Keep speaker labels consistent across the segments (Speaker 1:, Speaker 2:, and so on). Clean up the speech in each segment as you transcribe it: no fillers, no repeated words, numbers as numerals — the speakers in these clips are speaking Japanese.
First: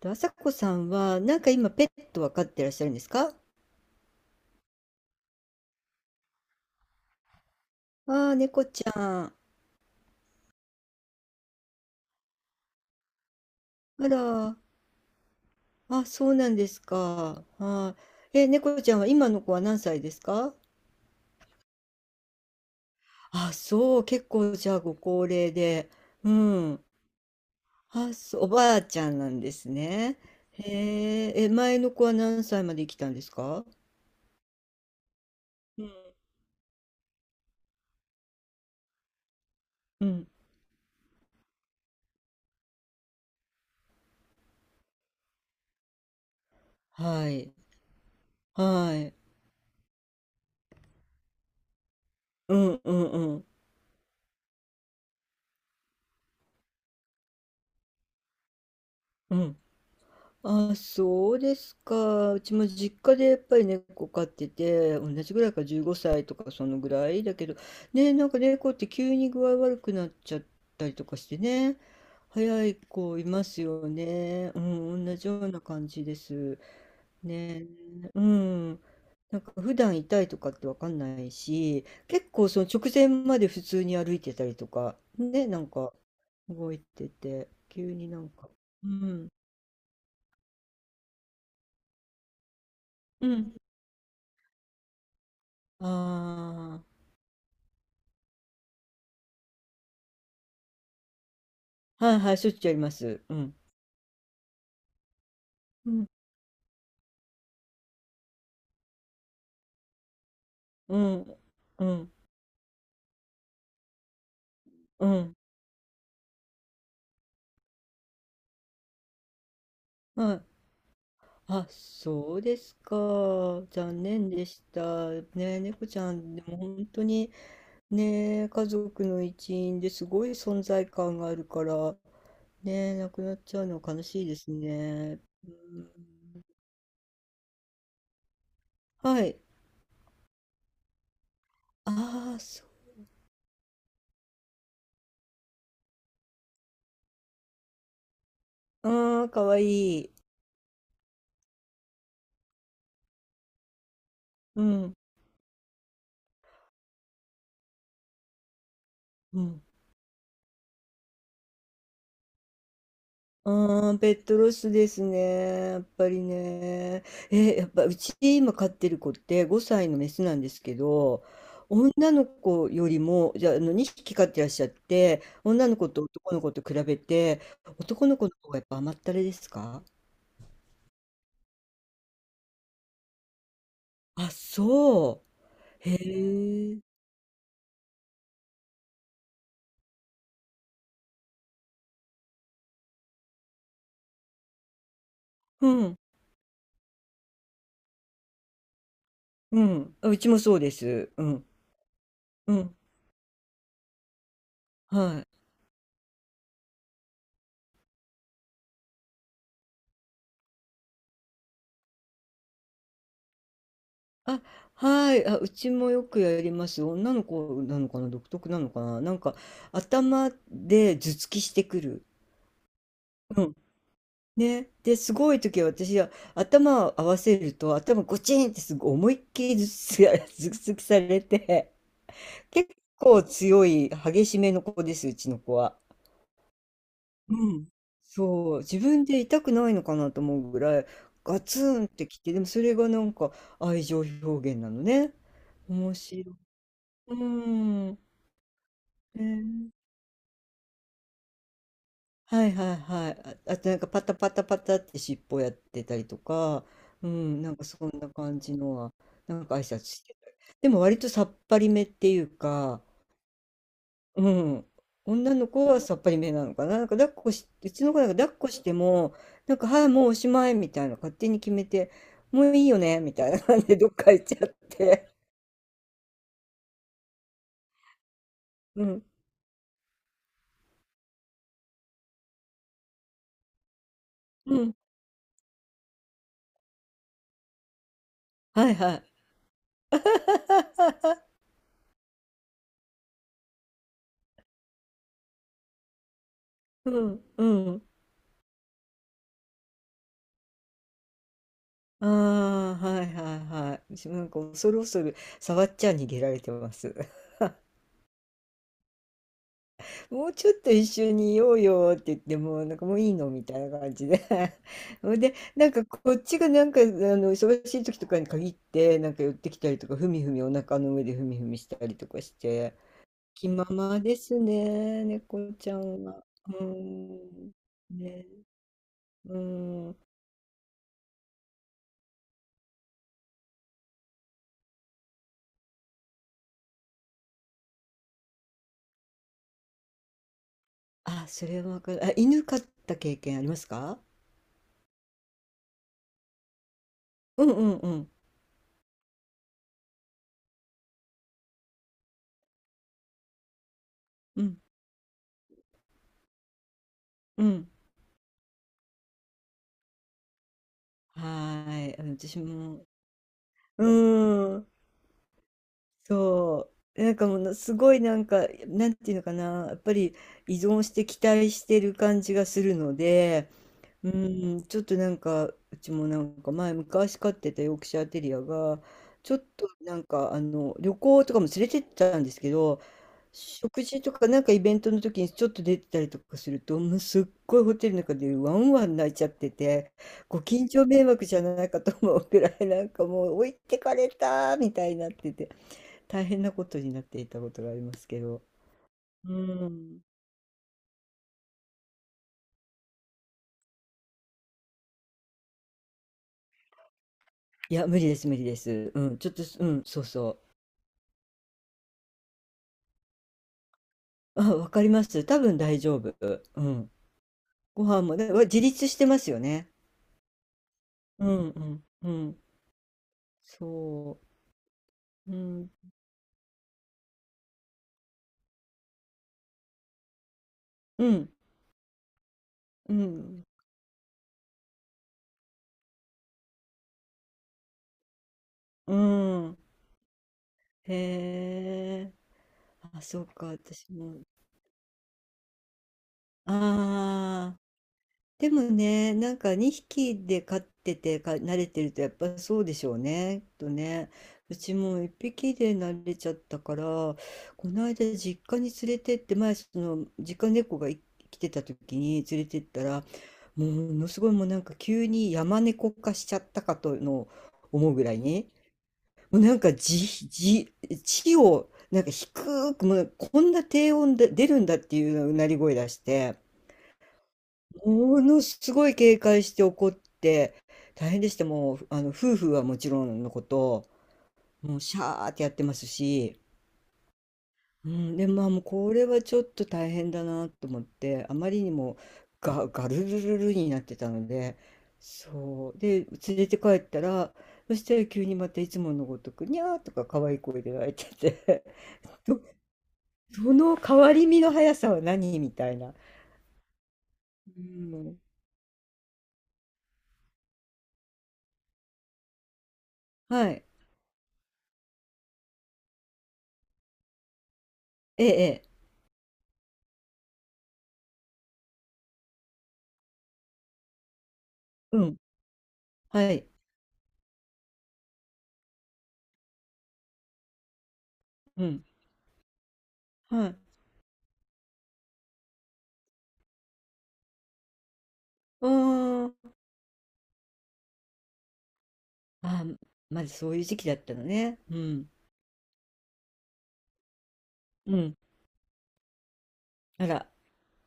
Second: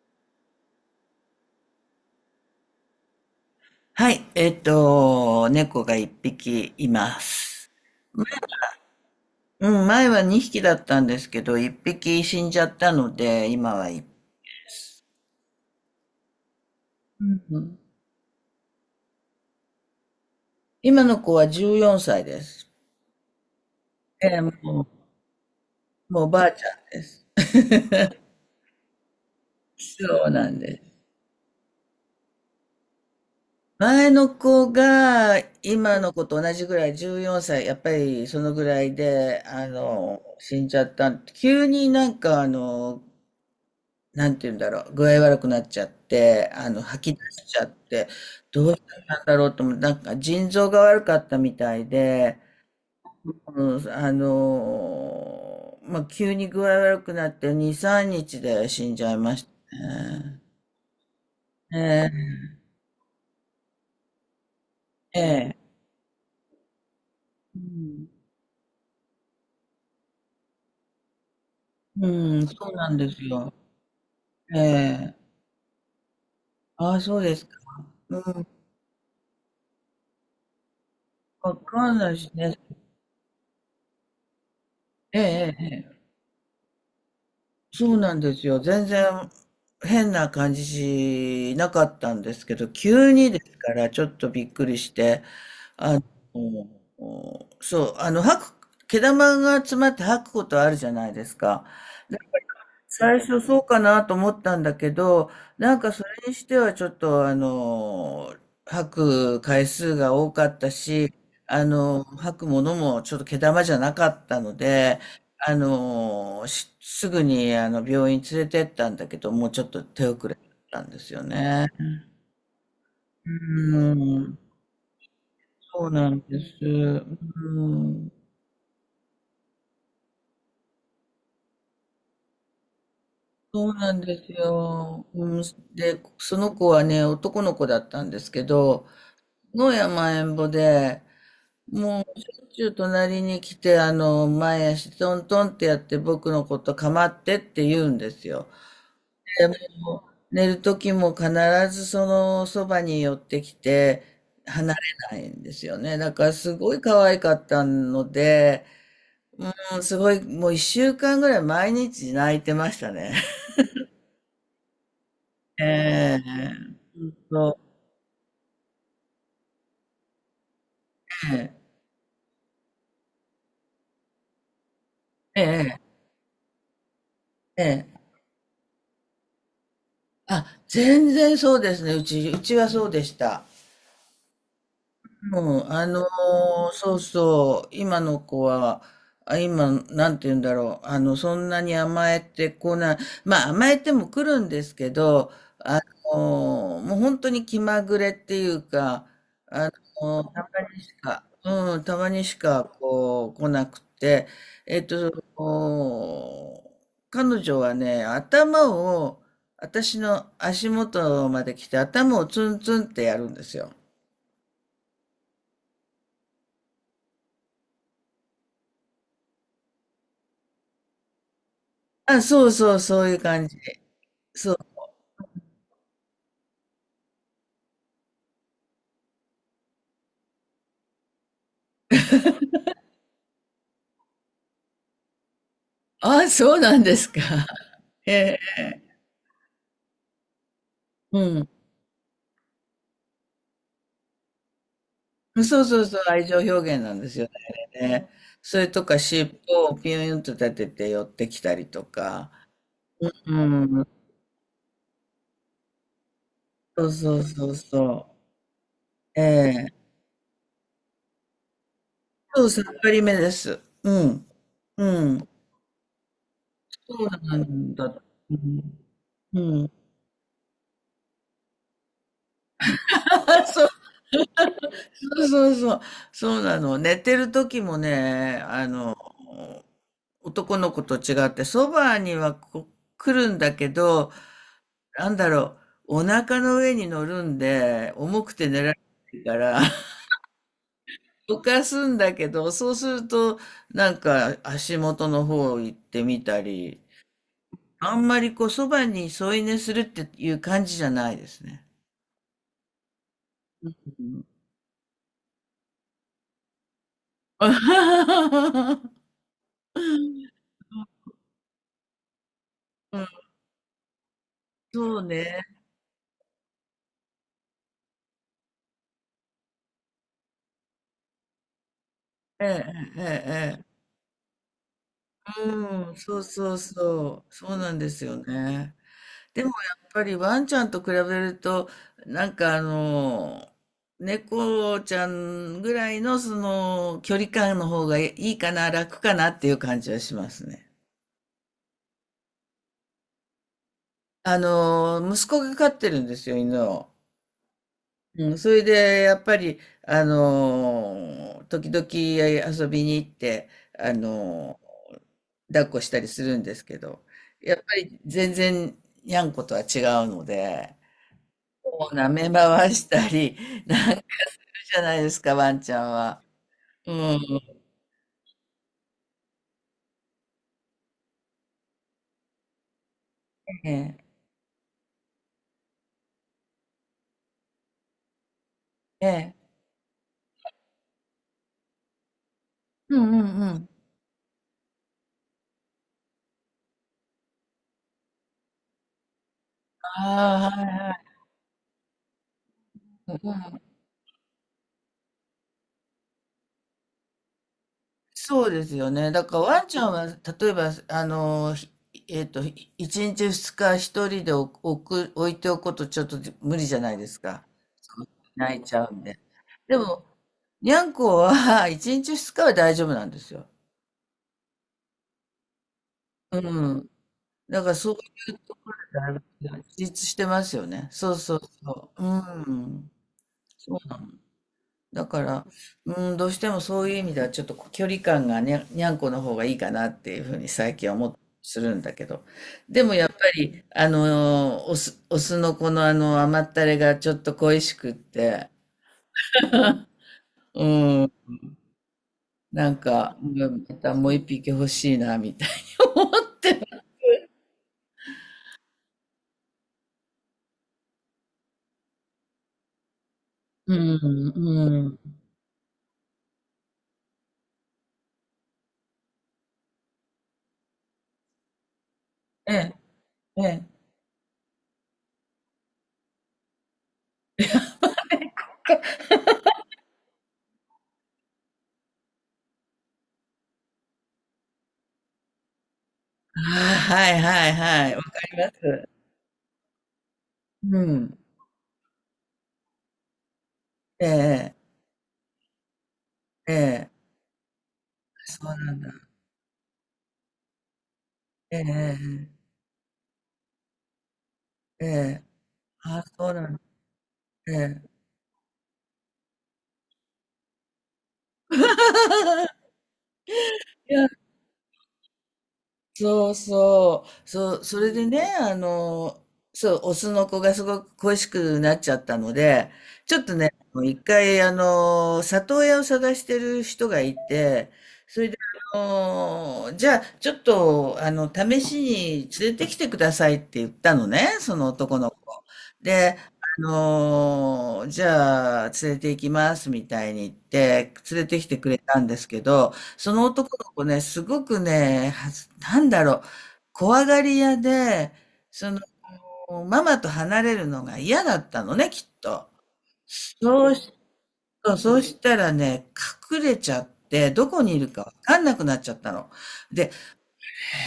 Speaker 1: と、朝子さんは、今ペットは飼ってらっしゃるんですか？
Speaker 2: はい。猫が一匹います。
Speaker 1: ああー、猫ちゃん。
Speaker 2: うん、前は二匹だったんですけど、一匹死んじゃったので、今は一
Speaker 1: あら、あ、そうなんです
Speaker 2: う
Speaker 1: か。
Speaker 2: うん、
Speaker 1: あー、え、猫ちゃんは今の子は何歳ですか？
Speaker 2: 今の子は14歳です。
Speaker 1: あ、そう、結
Speaker 2: ええ、
Speaker 1: 構じゃあ
Speaker 2: もう、
Speaker 1: ご高齢で。
Speaker 2: もうお
Speaker 1: う
Speaker 2: ばあちゃん
Speaker 1: ん。
Speaker 2: です。
Speaker 1: あ、そう、おばあちゃんなんですね。
Speaker 2: そうなん
Speaker 1: へ
Speaker 2: です。
Speaker 1: え、え、前の子は何歳まで生きたんですか？
Speaker 2: 前の子が
Speaker 1: う
Speaker 2: 今の
Speaker 1: ん。
Speaker 2: 子と同じぐらい14歳、やっぱりそのぐらいで、
Speaker 1: うん。
Speaker 2: 死んじゃった。急になんか、なんて言うんだろう、具合悪くなっちゃって、吐き出
Speaker 1: は
Speaker 2: し
Speaker 1: い。
Speaker 2: ちゃって、どうし
Speaker 1: はい。
Speaker 2: たんだろうと思って、なんか腎臓が悪かったみたいで、
Speaker 1: うんうんうん。
Speaker 2: うん、まあ、急に具合悪くなって2、3日で死んじゃいま
Speaker 1: う
Speaker 2: し
Speaker 1: ん。
Speaker 2: たね。
Speaker 1: あ、そうですか。
Speaker 2: え
Speaker 1: うちも実家でやっぱり猫飼ってて、同
Speaker 2: え、え
Speaker 1: じぐらいか
Speaker 2: え、
Speaker 1: 15歳とかそのぐらいだけど、
Speaker 2: うん、
Speaker 1: ね、猫って急に具合悪くなっちゃったりとかしてね、
Speaker 2: うん、
Speaker 1: 早
Speaker 2: そう
Speaker 1: い
Speaker 2: なんで
Speaker 1: 子
Speaker 2: す
Speaker 1: いま
Speaker 2: よ。
Speaker 1: すよね。
Speaker 2: え
Speaker 1: うん、同
Speaker 2: え、
Speaker 1: じような感じです。
Speaker 2: ああ、そうですか。
Speaker 1: ね、
Speaker 2: う
Speaker 1: う
Speaker 2: ん、
Speaker 1: ん。普段痛いとかってわかんない
Speaker 2: わ
Speaker 1: し、
Speaker 2: かんない
Speaker 1: 結
Speaker 2: し
Speaker 1: 構
Speaker 2: ね。
Speaker 1: その直前まで普通に歩いてたりとか、
Speaker 2: え
Speaker 1: ね、
Speaker 2: え、ええ。
Speaker 1: 動いてて、
Speaker 2: そ
Speaker 1: 急
Speaker 2: う
Speaker 1: に。
Speaker 2: なんですよ。全
Speaker 1: う
Speaker 2: 然
Speaker 1: ん。
Speaker 2: 変な感じしなかったんですけど、急
Speaker 1: う
Speaker 2: にで
Speaker 1: ん。
Speaker 2: すからちょっとびっくりして、うんうん
Speaker 1: あ
Speaker 2: そう、毛玉が詰まって吐くことあるじゃないですか。
Speaker 1: あ、はいはい、しょっちゅうやりま
Speaker 2: 最
Speaker 1: す。う
Speaker 2: 初
Speaker 1: ん。
Speaker 2: そうかなと思ったんだけど、なん
Speaker 1: う
Speaker 2: かそ
Speaker 1: ん。
Speaker 2: れにしてはちょっと吐く回数が多かった
Speaker 1: う
Speaker 2: し、
Speaker 1: ん。うん。
Speaker 2: 吐くものもちょっと毛玉じゃなかったので、
Speaker 1: うん。
Speaker 2: すぐに病院連れてったんだけど、もうちょっと手遅
Speaker 1: は
Speaker 2: れだっ
Speaker 1: い。
Speaker 2: たんですよね。
Speaker 1: あ、そうですか。
Speaker 2: う
Speaker 1: 残念
Speaker 2: ん、
Speaker 1: でした。ね、猫
Speaker 2: そう
Speaker 1: ち
Speaker 2: な
Speaker 1: ゃ
Speaker 2: ん
Speaker 1: ん、
Speaker 2: で
Speaker 1: で
Speaker 2: す。
Speaker 1: も本当に
Speaker 2: うん、
Speaker 1: ね、家族の一員ですごい存在感があるから、ね、亡くなっちゃう
Speaker 2: そう
Speaker 1: の
Speaker 2: なん
Speaker 1: 悲
Speaker 2: で
Speaker 1: しい
Speaker 2: す
Speaker 1: です
Speaker 2: よ。
Speaker 1: ね。
Speaker 2: うん、
Speaker 1: う
Speaker 2: で、そ
Speaker 1: ん。
Speaker 2: の子はね、男の子だったんですけど、
Speaker 1: はい。
Speaker 2: 野山えんぼで、もうし
Speaker 1: ああ、
Speaker 2: ょっ
Speaker 1: そ
Speaker 2: ちゅう隣に来て、前足トントンってやって僕のこと構ってって言うんですよ。
Speaker 1: う。ああ、か
Speaker 2: で
Speaker 1: わい
Speaker 2: も
Speaker 1: い。
Speaker 2: う寝る時も必ずそのそばに寄ってきて
Speaker 1: う
Speaker 2: 離れ
Speaker 1: ん。
Speaker 2: ないんですよね。だからすごい可愛かったので、
Speaker 1: うん。
Speaker 2: うん、すごい、もう一週間ぐらい毎日泣いてましたね。
Speaker 1: ああ、ペットロスですね。
Speaker 2: え
Speaker 1: やっぱ
Speaker 2: え、
Speaker 1: りね。
Speaker 2: そ
Speaker 1: え、
Speaker 2: う、
Speaker 1: やっぱうち今飼ってる子って5歳のメスなんですけど、
Speaker 2: ええ
Speaker 1: 女の子よりも、じゃあ、あの2匹飼ってらっしゃって、女
Speaker 2: え
Speaker 1: の
Speaker 2: え
Speaker 1: 子と男の子と比べて、
Speaker 2: ええ、
Speaker 1: 男の子の方がやっぱ甘ったれですか？
Speaker 2: あ、全然そうですね。うち、うちはそうでした。
Speaker 1: あ、そ
Speaker 2: もう、あ
Speaker 1: う。へ
Speaker 2: のー
Speaker 1: え。
Speaker 2: そうそう、今の子は、あ、今、なんて言うんだろう、そんなに甘えてこない、まあ、甘えても来るんですけど、
Speaker 1: う
Speaker 2: あ
Speaker 1: ん、
Speaker 2: もう本当に気まぐれっていうか、
Speaker 1: う
Speaker 2: あ
Speaker 1: ん。あうちも
Speaker 2: たま
Speaker 1: そうで
Speaker 2: にし
Speaker 1: す。
Speaker 2: か、
Speaker 1: うん、
Speaker 2: うん、たまにし
Speaker 1: う
Speaker 2: か、
Speaker 1: ん。
Speaker 2: こう、来なくて、えっと、
Speaker 1: はい。
Speaker 2: お彼女はね、頭を、私の足元まで来て、頭をツンツンってやるんですよ。
Speaker 1: あ、はい。あ、うちもよくやります。女の子なのかな、独特なのかな、頭で頭突きしてくる。
Speaker 2: あ、そうそう、そういう
Speaker 1: う
Speaker 2: 感じ
Speaker 1: ん。
Speaker 2: で。そう。
Speaker 1: ね。で、すごい時は私は頭を合わせると、頭ゴチンってすごい思いっきり頭突き 頭突きされて、結構強い、激しめの子です、うちの子は。
Speaker 2: あ、そうなんですか。
Speaker 1: うん。
Speaker 2: え
Speaker 1: そう。
Speaker 2: え。
Speaker 1: 自分で痛くないのかなと思うぐらい、
Speaker 2: う
Speaker 1: ガ
Speaker 2: ん。
Speaker 1: ツンってきて、でもそれが愛情表現なのね。
Speaker 2: そうそう
Speaker 1: 面
Speaker 2: そう、
Speaker 1: 白
Speaker 2: 愛
Speaker 1: い。
Speaker 2: 情表現なんで
Speaker 1: う
Speaker 2: すよね。れ
Speaker 1: ん。
Speaker 2: ねそれとか、
Speaker 1: え
Speaker 2: 尻尾
Speaker 1: ー
Speaker 2: をピューンと立てて寄ってきたりとか。
Speaker 1: はいはいはい。
Speaker 2: う
Speaker 1: あ、あと
Speaker 2: ん。
Speaker 1: パタパタパタって尻尾やってたりとか、
Speaker 2: そう
Speaker 1: う
Speaker 2: そう
Speaker 1: ん、
Speaker 2: そう
Speaker 1: そん
Speaker 2: そ
Speaker 1: な感じのは、
Speaker 2: う。え
Speaker 1: 挨
Speaker 2: え。
Speaker 1: 拶してたり。でも割とさっぱりめっていう
Speaker 2: そう、さっ
Speaker 1: か、
Speaker 2: ぱりめです。うん。
Speaker 1: うん、
Speaker 2: うん。
Speaker 1: 女の子はさっぱりめなのかな。なん
Speaker 2: そ
Speaker 1: か抱
Speaker 2: う
Speaker 1: っこ
Speaker 2: な
Speaker 1: し、う
Speaker 2: ん
Speaker 1: ちの子
Speaker 2: だ。う
Speaker 1: 抱っこして
Speaker 2: ん。
Speaker 1: も、
Speaker 2: うん。
Speaker 1: はい、もうおしまいみたいな勝手に決めて、もういいよねみたいな 感
Speaker 2: そ
Speaker 1: じ
Speaker 2: う
Speaker 1: でどっか行っちゃって。
Speaker 2: そうそうそう。そうなの。寝てる時もね、
Speaker 1: うん、
Speaker 2: 男の子と違って、そばにはこ来るんだけど、
Speaker 1: うん、
Speaker 2: なんだろう、お腹の上に乗るんで、重くて寝
Speaker 1: は
Speaker 2: ら
Speaker 1: い
Speaker 2: れ
Speaker 1: はい。
Speaker 2: ないから、どかすんだけど、そうすると、なんか足元の方行ってみたり、
Speaker 1: うん、うん。
Speaker 2: あんまりこう、そばに添い寝するっていう感じじゃないですね。
Speaker 1: ああ、はいはいはい。
Speaker 2: うん
Speaker 1: 恐る恐る触っちゃ逃げられてます。もうちょっと一緒にいようよって言っても、も
Speaker 2: う
Speaker 1: う
Speaker 2: ん
Speaker 1: いいのみたいな感じで。
Speaker 2: そう
Speaker 1: ほんで、
Speaker 2: ね。
Speaker 1: なんかこっちがあの忙しい時とかに限って、寄ってきたりとか、ふみふみお腹の上でふみふみしたりとかし
Speaker 2: え
Speaker 1: て、
Speaker 2: えええ
Speaker 1: 気
Speaker 2: え
Speaker 1: ま
Speaker 2: え。
Speaker 1: まですね、猫ちゃ
Speaker 2: うん、
Speaker 1: ん
Speaker 2: そう
Speaker 1: は。う
Speaker 2: そう
Speaker 1: ー
Speaker 2: そう。
Speaker 1: ん。
Speaker 2: そうなんですよ
Speaker 1: ね。
Speaker 2: ね。
Speaker 1: う
Speaker 2: でもやっ
Speaker 1: ーん。
Speaker 2: ぱりワンちゃんと比べると、なんか、猫ちゃんぐらいのその距離感の方がいいかな、楽かなっていう感じはしますね。
Speaker 1: あ、それはわかる。あ、犬飼った経験ありますか？
Speaker 2: 息子が飼ってるんですよ、犬を。
Speaker 1: うんうんうん。
Speaker 2: うん、それで、やっぱり、時々遊びに行って、あ
Speaker 1: うん。
Speaker 2: のー抱っこしたりするんですけど、
Speaker 1: う
Speaker 2: やっ
Speaker 1: ん。
Speaker 2: ぱり全然、にゃんことは違うので、
Speaker 1: は
Speaker 2: こ
Speaker 1: ー
Speaker 2: う
Speaker 1: い。あ
Speaker 2: 舐
Speaker 1: の
Speaker 2: め
Speaker 1: 私
Speaker 2: 回
Speaker 1: も、
Speaker 2: したり、
Speaker 1: う
Speaker 2: なんか
Speaker 1: ーん。
Speaker 2: じゃないですか、ワンちゃんは。
Speaker 1: そ
Speaker 2: う
Speaker 1: う。もの
Speaker 2: ん。
Speaker 1: すごい、なんていうのかな、やっぱり依存して期待してる感じがするので、
Speaker 2: ええ。
Speaker 1: うーん、ちょっと、うちも前昔飼ってたヨークシャーテリアが、
Speaker 2: え
Speaker 1: ちょ
Speaker 2: え。
Speaker 1: っとあの旅行とかも連れてったんですけど、
Speaker 2: うんうんうん。
Speaker 1: 食事とかイベントの時にちょっと出てたりとかすると、もうすっごいホテルの中でワンワン泣いちゃってて、ご
Speaker 2: ああ、はい
Speaker 1: 近所
Speaker 2: は
Speaker 1: 迷
Speaker 2: い。
Speaker 1: 惑じゃないかと思うくらい
Speaker 2: う
Speaker 1: もう置い
Speaker 2: ん、
Speaker 1: てかれたみたいになってて、大変なことになっていたことがありますけど。
Speaker 2: そうですよね。だ
Speaker 1: う
Speaker 2: からワンちゃん
Speaker 1: ん。
Speaker 2: は、例えば、あの、ひえっと、ひ一日二日一人で置置く、置いておくこと、ちょっと無理じゃないですか。
Speaker 1: いや、無
Speaker 2: そ
Speaker 1: 理
Speaker 2: う
Speaker 1: です、無理で
Speaker 2: 泣いちゃ
Speaker 1: す。
Speaker 2: う
Speaker 1: う
Speaker 2: んで。
Speaker 1: ん、ちょっとう
Speaker 2: で
Speaker 1: ん、そ
Speaker 2: も、
Speaker 1: うそ
Speaker 2: にゃんこは 一日二日は大丈夫なんですよ。
Speaker 1: う。あ、わかります。多分大丈夫。
Speaker 2: う
Speaker 1: う
Speaker 2: ん。
Speaker 1: ん。
Speaker 2: だから
Speaker 1: ご
Speaker 2: そうい
Speaker 1: 飯もね、
Speaker 2: う、
Speaker 1: 自立 して
Speaker 2: だい
Speaker 1: ま
Speaker 2: ぶ
Speaker 1: すよね。
Speaker 2: 自立してますよね。そう
Speaker 1: う
Speaker 2: そう
Speaker 1: ん、うん、
Speaker 2: そう。う
Speaker 1: うん。
Speaker 2: ん。そうなの。
Speaker 1: そ
Speaker 2: だか
Speaker 1: う。う
Speaker 2: ら、
Speaker 1: ん、
Speaker 2: うん、どうしてもそういう意味ではちょっと距離感がにゃ、にゃんこの方がいいかなっていうふうに最近は
Speaker 1: う
Speaker 2: 思って
Speaker 1: ん、
Speaker 2: するんだけど。で
Speaker 1: う
Speaker 2: もやっぱ
Speaker 1: ん、
Speaker 2: り、オス、オスのこの甘ったれがちょっと恋しくって、
Speaker 1: うん。
Speaker 2: うん、
Speaker 1: へえ。
Speaker 2: なん
Speaker 1: あ、
Speaker 2: か、
Speaker 1: そう
Speaker 2: う
Speaker 1: か、
Speaker 2: んま
Speaker 1: 私
Speaker 2: たもう
Speaker 1: も。
Speaker 2: 一匹欲しいな、みたいに思って
Speaker 1: ああ。でもね、なんか2匹で飼っててか慣れてるとやっぱそうでしょうね。きっと
Speaker 2: う
Speaker 1: ね。
Speaker 2: ん、
Speaker 1: うち
Speaker 2: う
Speaker 1: も1
Speaker 2: ん。
Speaker 1: 匹で慣れちゃったから、この間実家に連れてって、前その実家猫が来てた時に連れ
Speaker 2: え
Speaker 1: てっ
Speaker 2: え、
Speaker 1: たら、
Speaker 2: ええ。
Speaker 1: もうものすごい、もう急に山猫化しちゃったかとの思うぐらいに、もう地を、なんか低く、もうこんな低音で出るんだっていううなり声出して、
Speaker 2: ああ、はいはいはい。わか
Speaker 1: も
Speaker 2: り
Speaker 1: の
Speaker 2: ま
Speaker 1: す
Speaker 2: す。
Speaker 1: ごい警戒して怒って、
Speaker 2: う
Speaker 1: 大
Speaker 2: ん。
Speaker 1: 変でした。もう、あの、夫婦はもちろんのこと、
Speaker 2: ええ、
Speaker 1: もうシャーってやってますし、
Speaker 2: ええ。ええ、
Speaker 1: うん、で、
Speaker 2: そ
Speaker 1: まあ
Speaker 2: う
Speaker 1: もう
Speaker 2: なんだ。
Speaker 1: これはちょっと大変だなと思って、あま
Speaker 2: え
Speaker 1: りにも
Speaker 2: え、
Speaker 1: ガルルルルになってたので、
Speaker 2: ええ。ええ、
Speaker 1: そう。
Speaker 2: ああ、
Speaker 1: で、
Speaker 2: そう
Speaker 1: 連
Speaker 2: な
Speaker 1: れて
Speaker 2: ん、
Speaker 1: 帰ったら、
Speaker 2: え
Speaker 1: そ
Speaker 2: え。
Speaker 1: したら急にまたいつものごとく、にゃーとか可愛い声で泣いてて。その
Speaker 2: い
Speaker 1: 変
Speaker 2: や、
Speaker 1: わり身の速さは何みたいな。
Speaker 2: そうそう、そ
Speaker 1: う
Speaker 2: う、それで
Speaker 1: ん。
Speaker 2: ね、そう、オスの子がすごく恋しくなっちゃったので、ちょっと
Speaker 1: は
Speaker 2: ね、
Speaker 1: い。
Speaker 2: もう一回、里親を探してる人がいて、そ
Speaker 1: え
Speaker 2: れで、
Speaker 1: え、ええ、
Speaker 2: あじゃあ、ちょっと、試しに連れてきてくださいって言ったのね、その
Speaker 1: う
Speaker 2: 男の
Speaker 1: ん。
Speaker 2: 子。で、
Speaker 1: はい。
Speaker 2: じゃあ、連れて行きますみたいに言って、連れてきて
Speaker 1: う
Speaker 2: くれ
Speaker 1: ん。
Speaker 2: たんですけど、その
Speaker 1: は
Speaker 2: 男
Speaker 1: い。
Speaker 2: の子ね、すごくね、はずなんだろう、怖がり屋で、
Speaker 1: う
Speaker 2: その、
Speaker 1: ーん。
Speaker 2: ママと離れるのが嫌だったのね、きっと。
Speaker 1: あ、まずそういう
Speaker 2: そう
Speaker 1: 時期
Speaker 2: し
Speaker 1: だったのね。
Speaker 2: そ
Speaker 1: う
Speaker 2: うそう
Speaker 1: ん。
Speaker 2: したらね、隠れちゃって、どこにいる
Speaker 1: う
Speaker 2: かわ
Speaker 1: ん。
Speaker 2: かんなくなっちゃったの。で、
Speaker 1: あら。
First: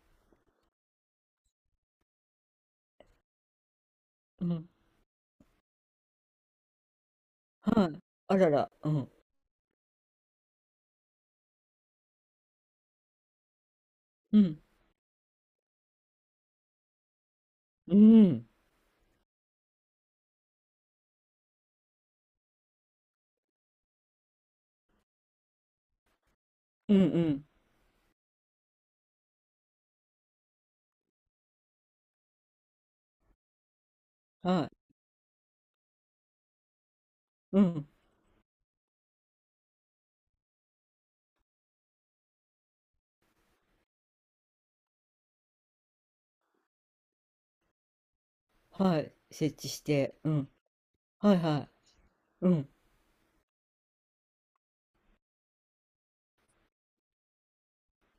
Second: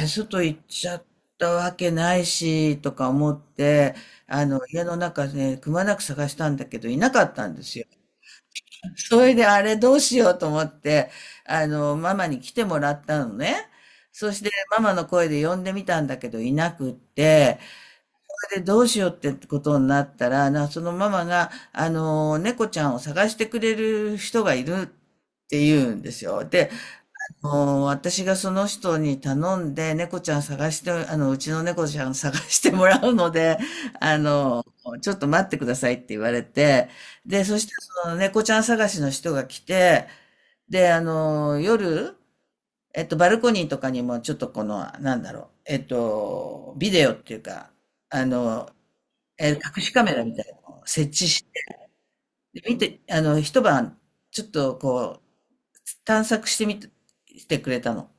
Speaker 2: 外行っちゃったわけないし、とか思って、
Speaker 1: うん。
Speaker 2: 家の中ね、くまなく探したんだけど、いなかったんですよ。
Speaker 1: はい。あらら。うん。
Speaker 2: それであれどうしようと思って、ママに来てもらったのね。そ
Speaker 1: う
Speaker 2: して
Speaker 1: ん。
Speaker 2: ママの声で呼んでみたんだけどいなくって、
Speaker 1: うん。
Speaker 2: それでどうしようってことになったら、な、そのママが、猫ちゃんを探してくれる人がいるって言うんですよ。で、
Speaker 1: うんうん。
Speaker 2: もう私がその人に頼んで、猫ちゃん探して、うちの猫ちゃん探してもらうので、あの、
Speaker 1: はい。
Speaker 2: ちょっと待ってくださいって言われて、で、そ
Speaker 1: う
Speaker 2: して
Speaker 1: ん。
Speaker 2: その猫ちゃん探しの人が来て、で、夜、バルコニーとかにもちょっとこの、なんだろう、ビデオっていうか、あの、
Speaker 1: はい。設
Speaker 2: え、
Speaker 1: 置し
Speaker 2: 隠しカメ
Speaker 1: て。
Speaker 2: ラ
Speaker 1: う
Speaker 2: みたい
Speaker 1: ん。
Speaker 2: なのを設置
Speaker 1: はい
Speaker 2: し
Speaker 1: はい。
Speaker 2: て、
Speaker 1: うん。
Speaker 2: 見て、一晩、ちょっとこう、探索してみて、してくれたの。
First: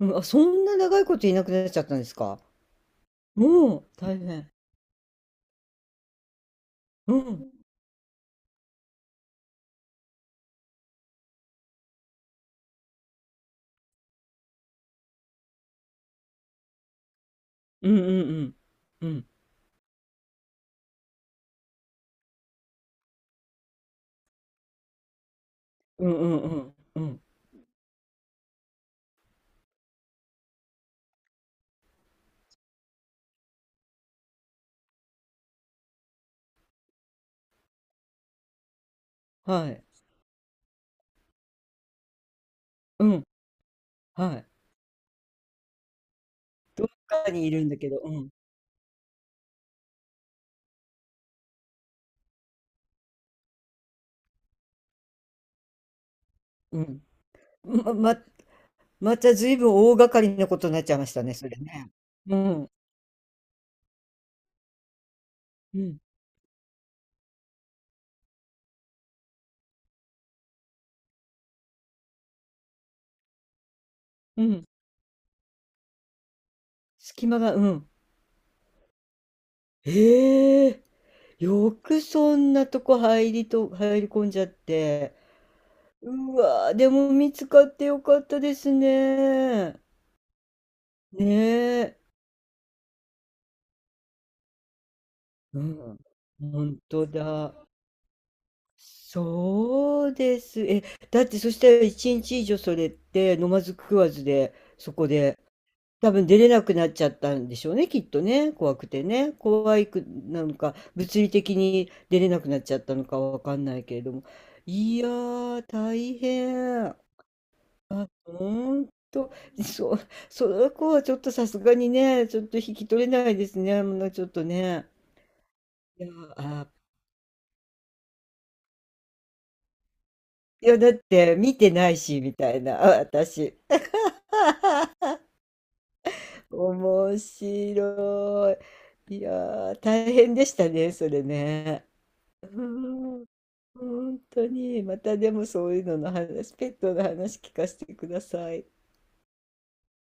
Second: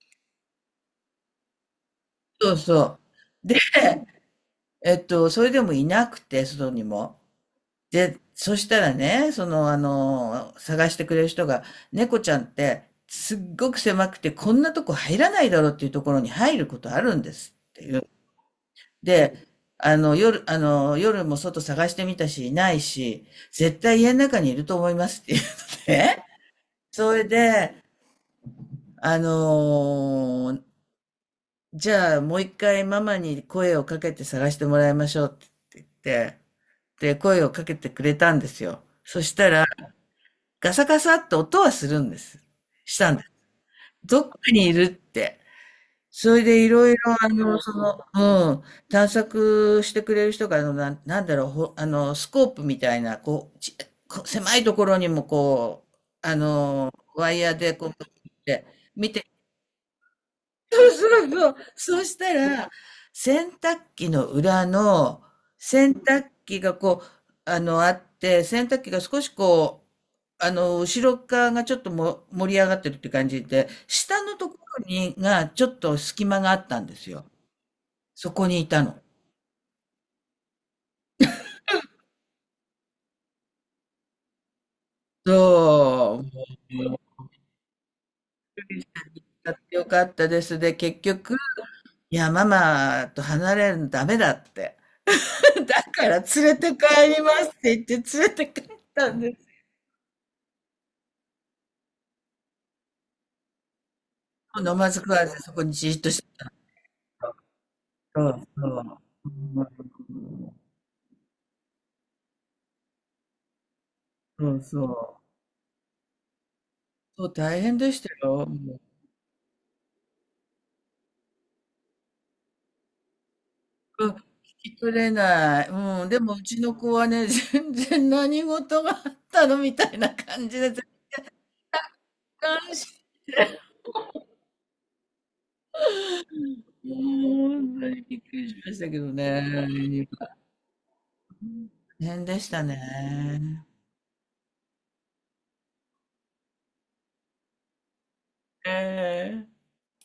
Speaker 1: うん。あ、そんな長いこといなくなっちゃったんですか。
Speaker 2: そうそう。で、
Speaker 1: もう、大変。
Speaker 2: それでもいなくて、外に
Speaker 1: う
Speaker 2: も。
Speaker 1: ん。
Speaker 2: で、そしたらね、その、探してくれる人が、猫ちゃんって、すっごく狭くて、こんなとこ入らないだろうっていうところに入ることあるんですって
Speaker 1: う
Speaker 2: い
Speaker 1: ん
Speaker 2: う。
Speaker 1: うんうん。うん。
Speaker 2: で、夜、夜も外探してみたし、いないし、絶対家の中にいると思いますっていうの
Speaker 1: うん
Speaker 2: で、
Speaker 1: うんうん。う
Speaker 2: そ
Speaker 1: ん。
Speaker 2: れで、あのじゃあもう一回ママに声をかけて探してもらいましょうって言って、で、声をかけてくれたんですよ。そしたら、
Speaker 1: はい。
Speaker 2: ガサガサって音はするんです。し
Speaker 1: う
Speaker 2: たんで
Speaker 1: ん、
Speaker 2: す。どっ
Speaker 1: は
Speaker 2: か
Speaker 1: い。
Speaker 2: にいるって。それでい
Speaker 1: どっ
Speaker 2: ろいろ、
Speaker 1: かにいるん
Speaker 2: そ
Speaker 1: だけど、
Speaker 2: の、
Speaker 1: うん、
Speaker 2: うん、探索してくれる人が、なん、なんだろう、ほ、あの、スコープみたいな、こう、ち、こう狭いところにもこう、
Speaker 1: うん。
Speaker 2: ワイヤーでこう、
Speaker 1: まま
Speaker 2: 見て、見
Speaker 1: ま
Speaker 2: て
Speaker 1: たずいぶん大掛かりなこと になっ
Speaker 2: そう
Speaker 1: ちゃいました
Speaker 2: そう
Speaker 1: ね、そ
Speaker 2: そう。
Speaker 1: れね。
Speaker 2: そうした
Speaker 1: う
Speaker 2: ら、
Speaker 1: ん、
Speaker 2: 洗濯機の裏の、
Speaker 1: う
Speaker 2: 洗
Speaker 1: ん、
Speaker 2: 濯機がこう、あって、洗濯機が少しこう、後ろ側がちょっとも盛り上がってるって感じで、下の
Speaker 1: う
Speaker 2: とこ
Speaker 1: ん。
Speaker 2: ろに、が、ちょっと隙間があったんですよ。
Speaker 1: 隙間が、うん。
Speaker 2: そこにいたの。
Speaker 1: ええ、よくそんなとこ入り込んじゃって。
Speaker 2: そ
Speaker 1: うわ
Speaker 2: う。
Speaker 1: ー、で
Speaker 2: も
Speaker 1: も
Speaker 2: う
Speaker 1: 見つかってよかったです
Speaker 2: 買って
Speaker 1: ね。
Speaker 2: よかったです。で、結
Speaker 1: ね
Speaker 2: 局、
Speaker 1: え。
Speaker 2: いや、ママと離れるのダメだって。
Speaker 1: う
Speaker 2: だ
Speaker 1: ん、
Speaker 2: から連れて
Speaker 1: 本当
Speaker 2: 帰りますっ
Speaker 1: だ。
Speaker 2: て言って連れて帰ったんです。
Speaker 1: そうです。え、だってそしたら一日以上それって飲まず食わずで、
Speaker 2: 飲ま
Speaker 1: そ
Speaker 2: ず
Speaker 1: こ
Speaker 2: 食わ
Speaker 1: で
Speaker 2: ずそこにじーっと
Speaker 1: 多
Speaker 2: して、
Speaker 1: 分出れなくなっちゃったんでしょうね、きっと
Speaker 2: そう
Speaker 1: ね、
Speaker 2: そ
Speaker 1: 怖く
Speaker 2: う。
Speaker 1: てね。怖いくなのか、物理的に出れなくなっちゃったのかわかんないけれども。
Speaker 2: うん、そう
Speaker 1: いや
Speaker 2: そう。
Speaker 1: ー、大変。
Speaker 2: そう、大変でしたよ。
Speaker 1: ほ
Speaker 2: も
Speaker 1: んと、そう、その子はちょっとさすがにね、ちょっと引き取れないですね、も
Speaker 2: う、うん、
Speaker 1: う
Speaker 2: 聞
Speaker 1: ちょっと
Speaker 2: き
Speaker 1: ね。
Speaker 2: 取れない。
Speaker 1: い
Speaker 2: うん、
Speaker 1: や
Speaker 2: で
Speaker 1: ー、
Speaker 2: もうち
Speaker 1: あ
Speaker 2: の子はね、全然何事があったのみたいな感じ
Speaker 1: ー、い
Speaker 2: で、
Speaker 1: や、
Speaker 2: 全
Speaker 1: だって見てないし、みたい
Speaker 2: 然
Speaker 1: な、
Speaker 2: し、
Speaker 1: あ私。面
Speaker 2: もう本当にびっくり
Speaker 1: 白
Speaker 2: し
Speaker 1: い。
Speaker 2: ましたけど
Speaker 1: いやー、
Speaker 2: ね。
Speaker 1: 大変でしたね、それね。
Speaker 2: 大変で
Speaker 1: う
Speaker 2: し
Speaker 1: ー
Speaker 2: た
Speaker 1: ん、
Speaker 2: ね。
Speaker 1: 本当に、またでもそういうのの話、ペットの話聞かせてください。
Speaker 2: ええ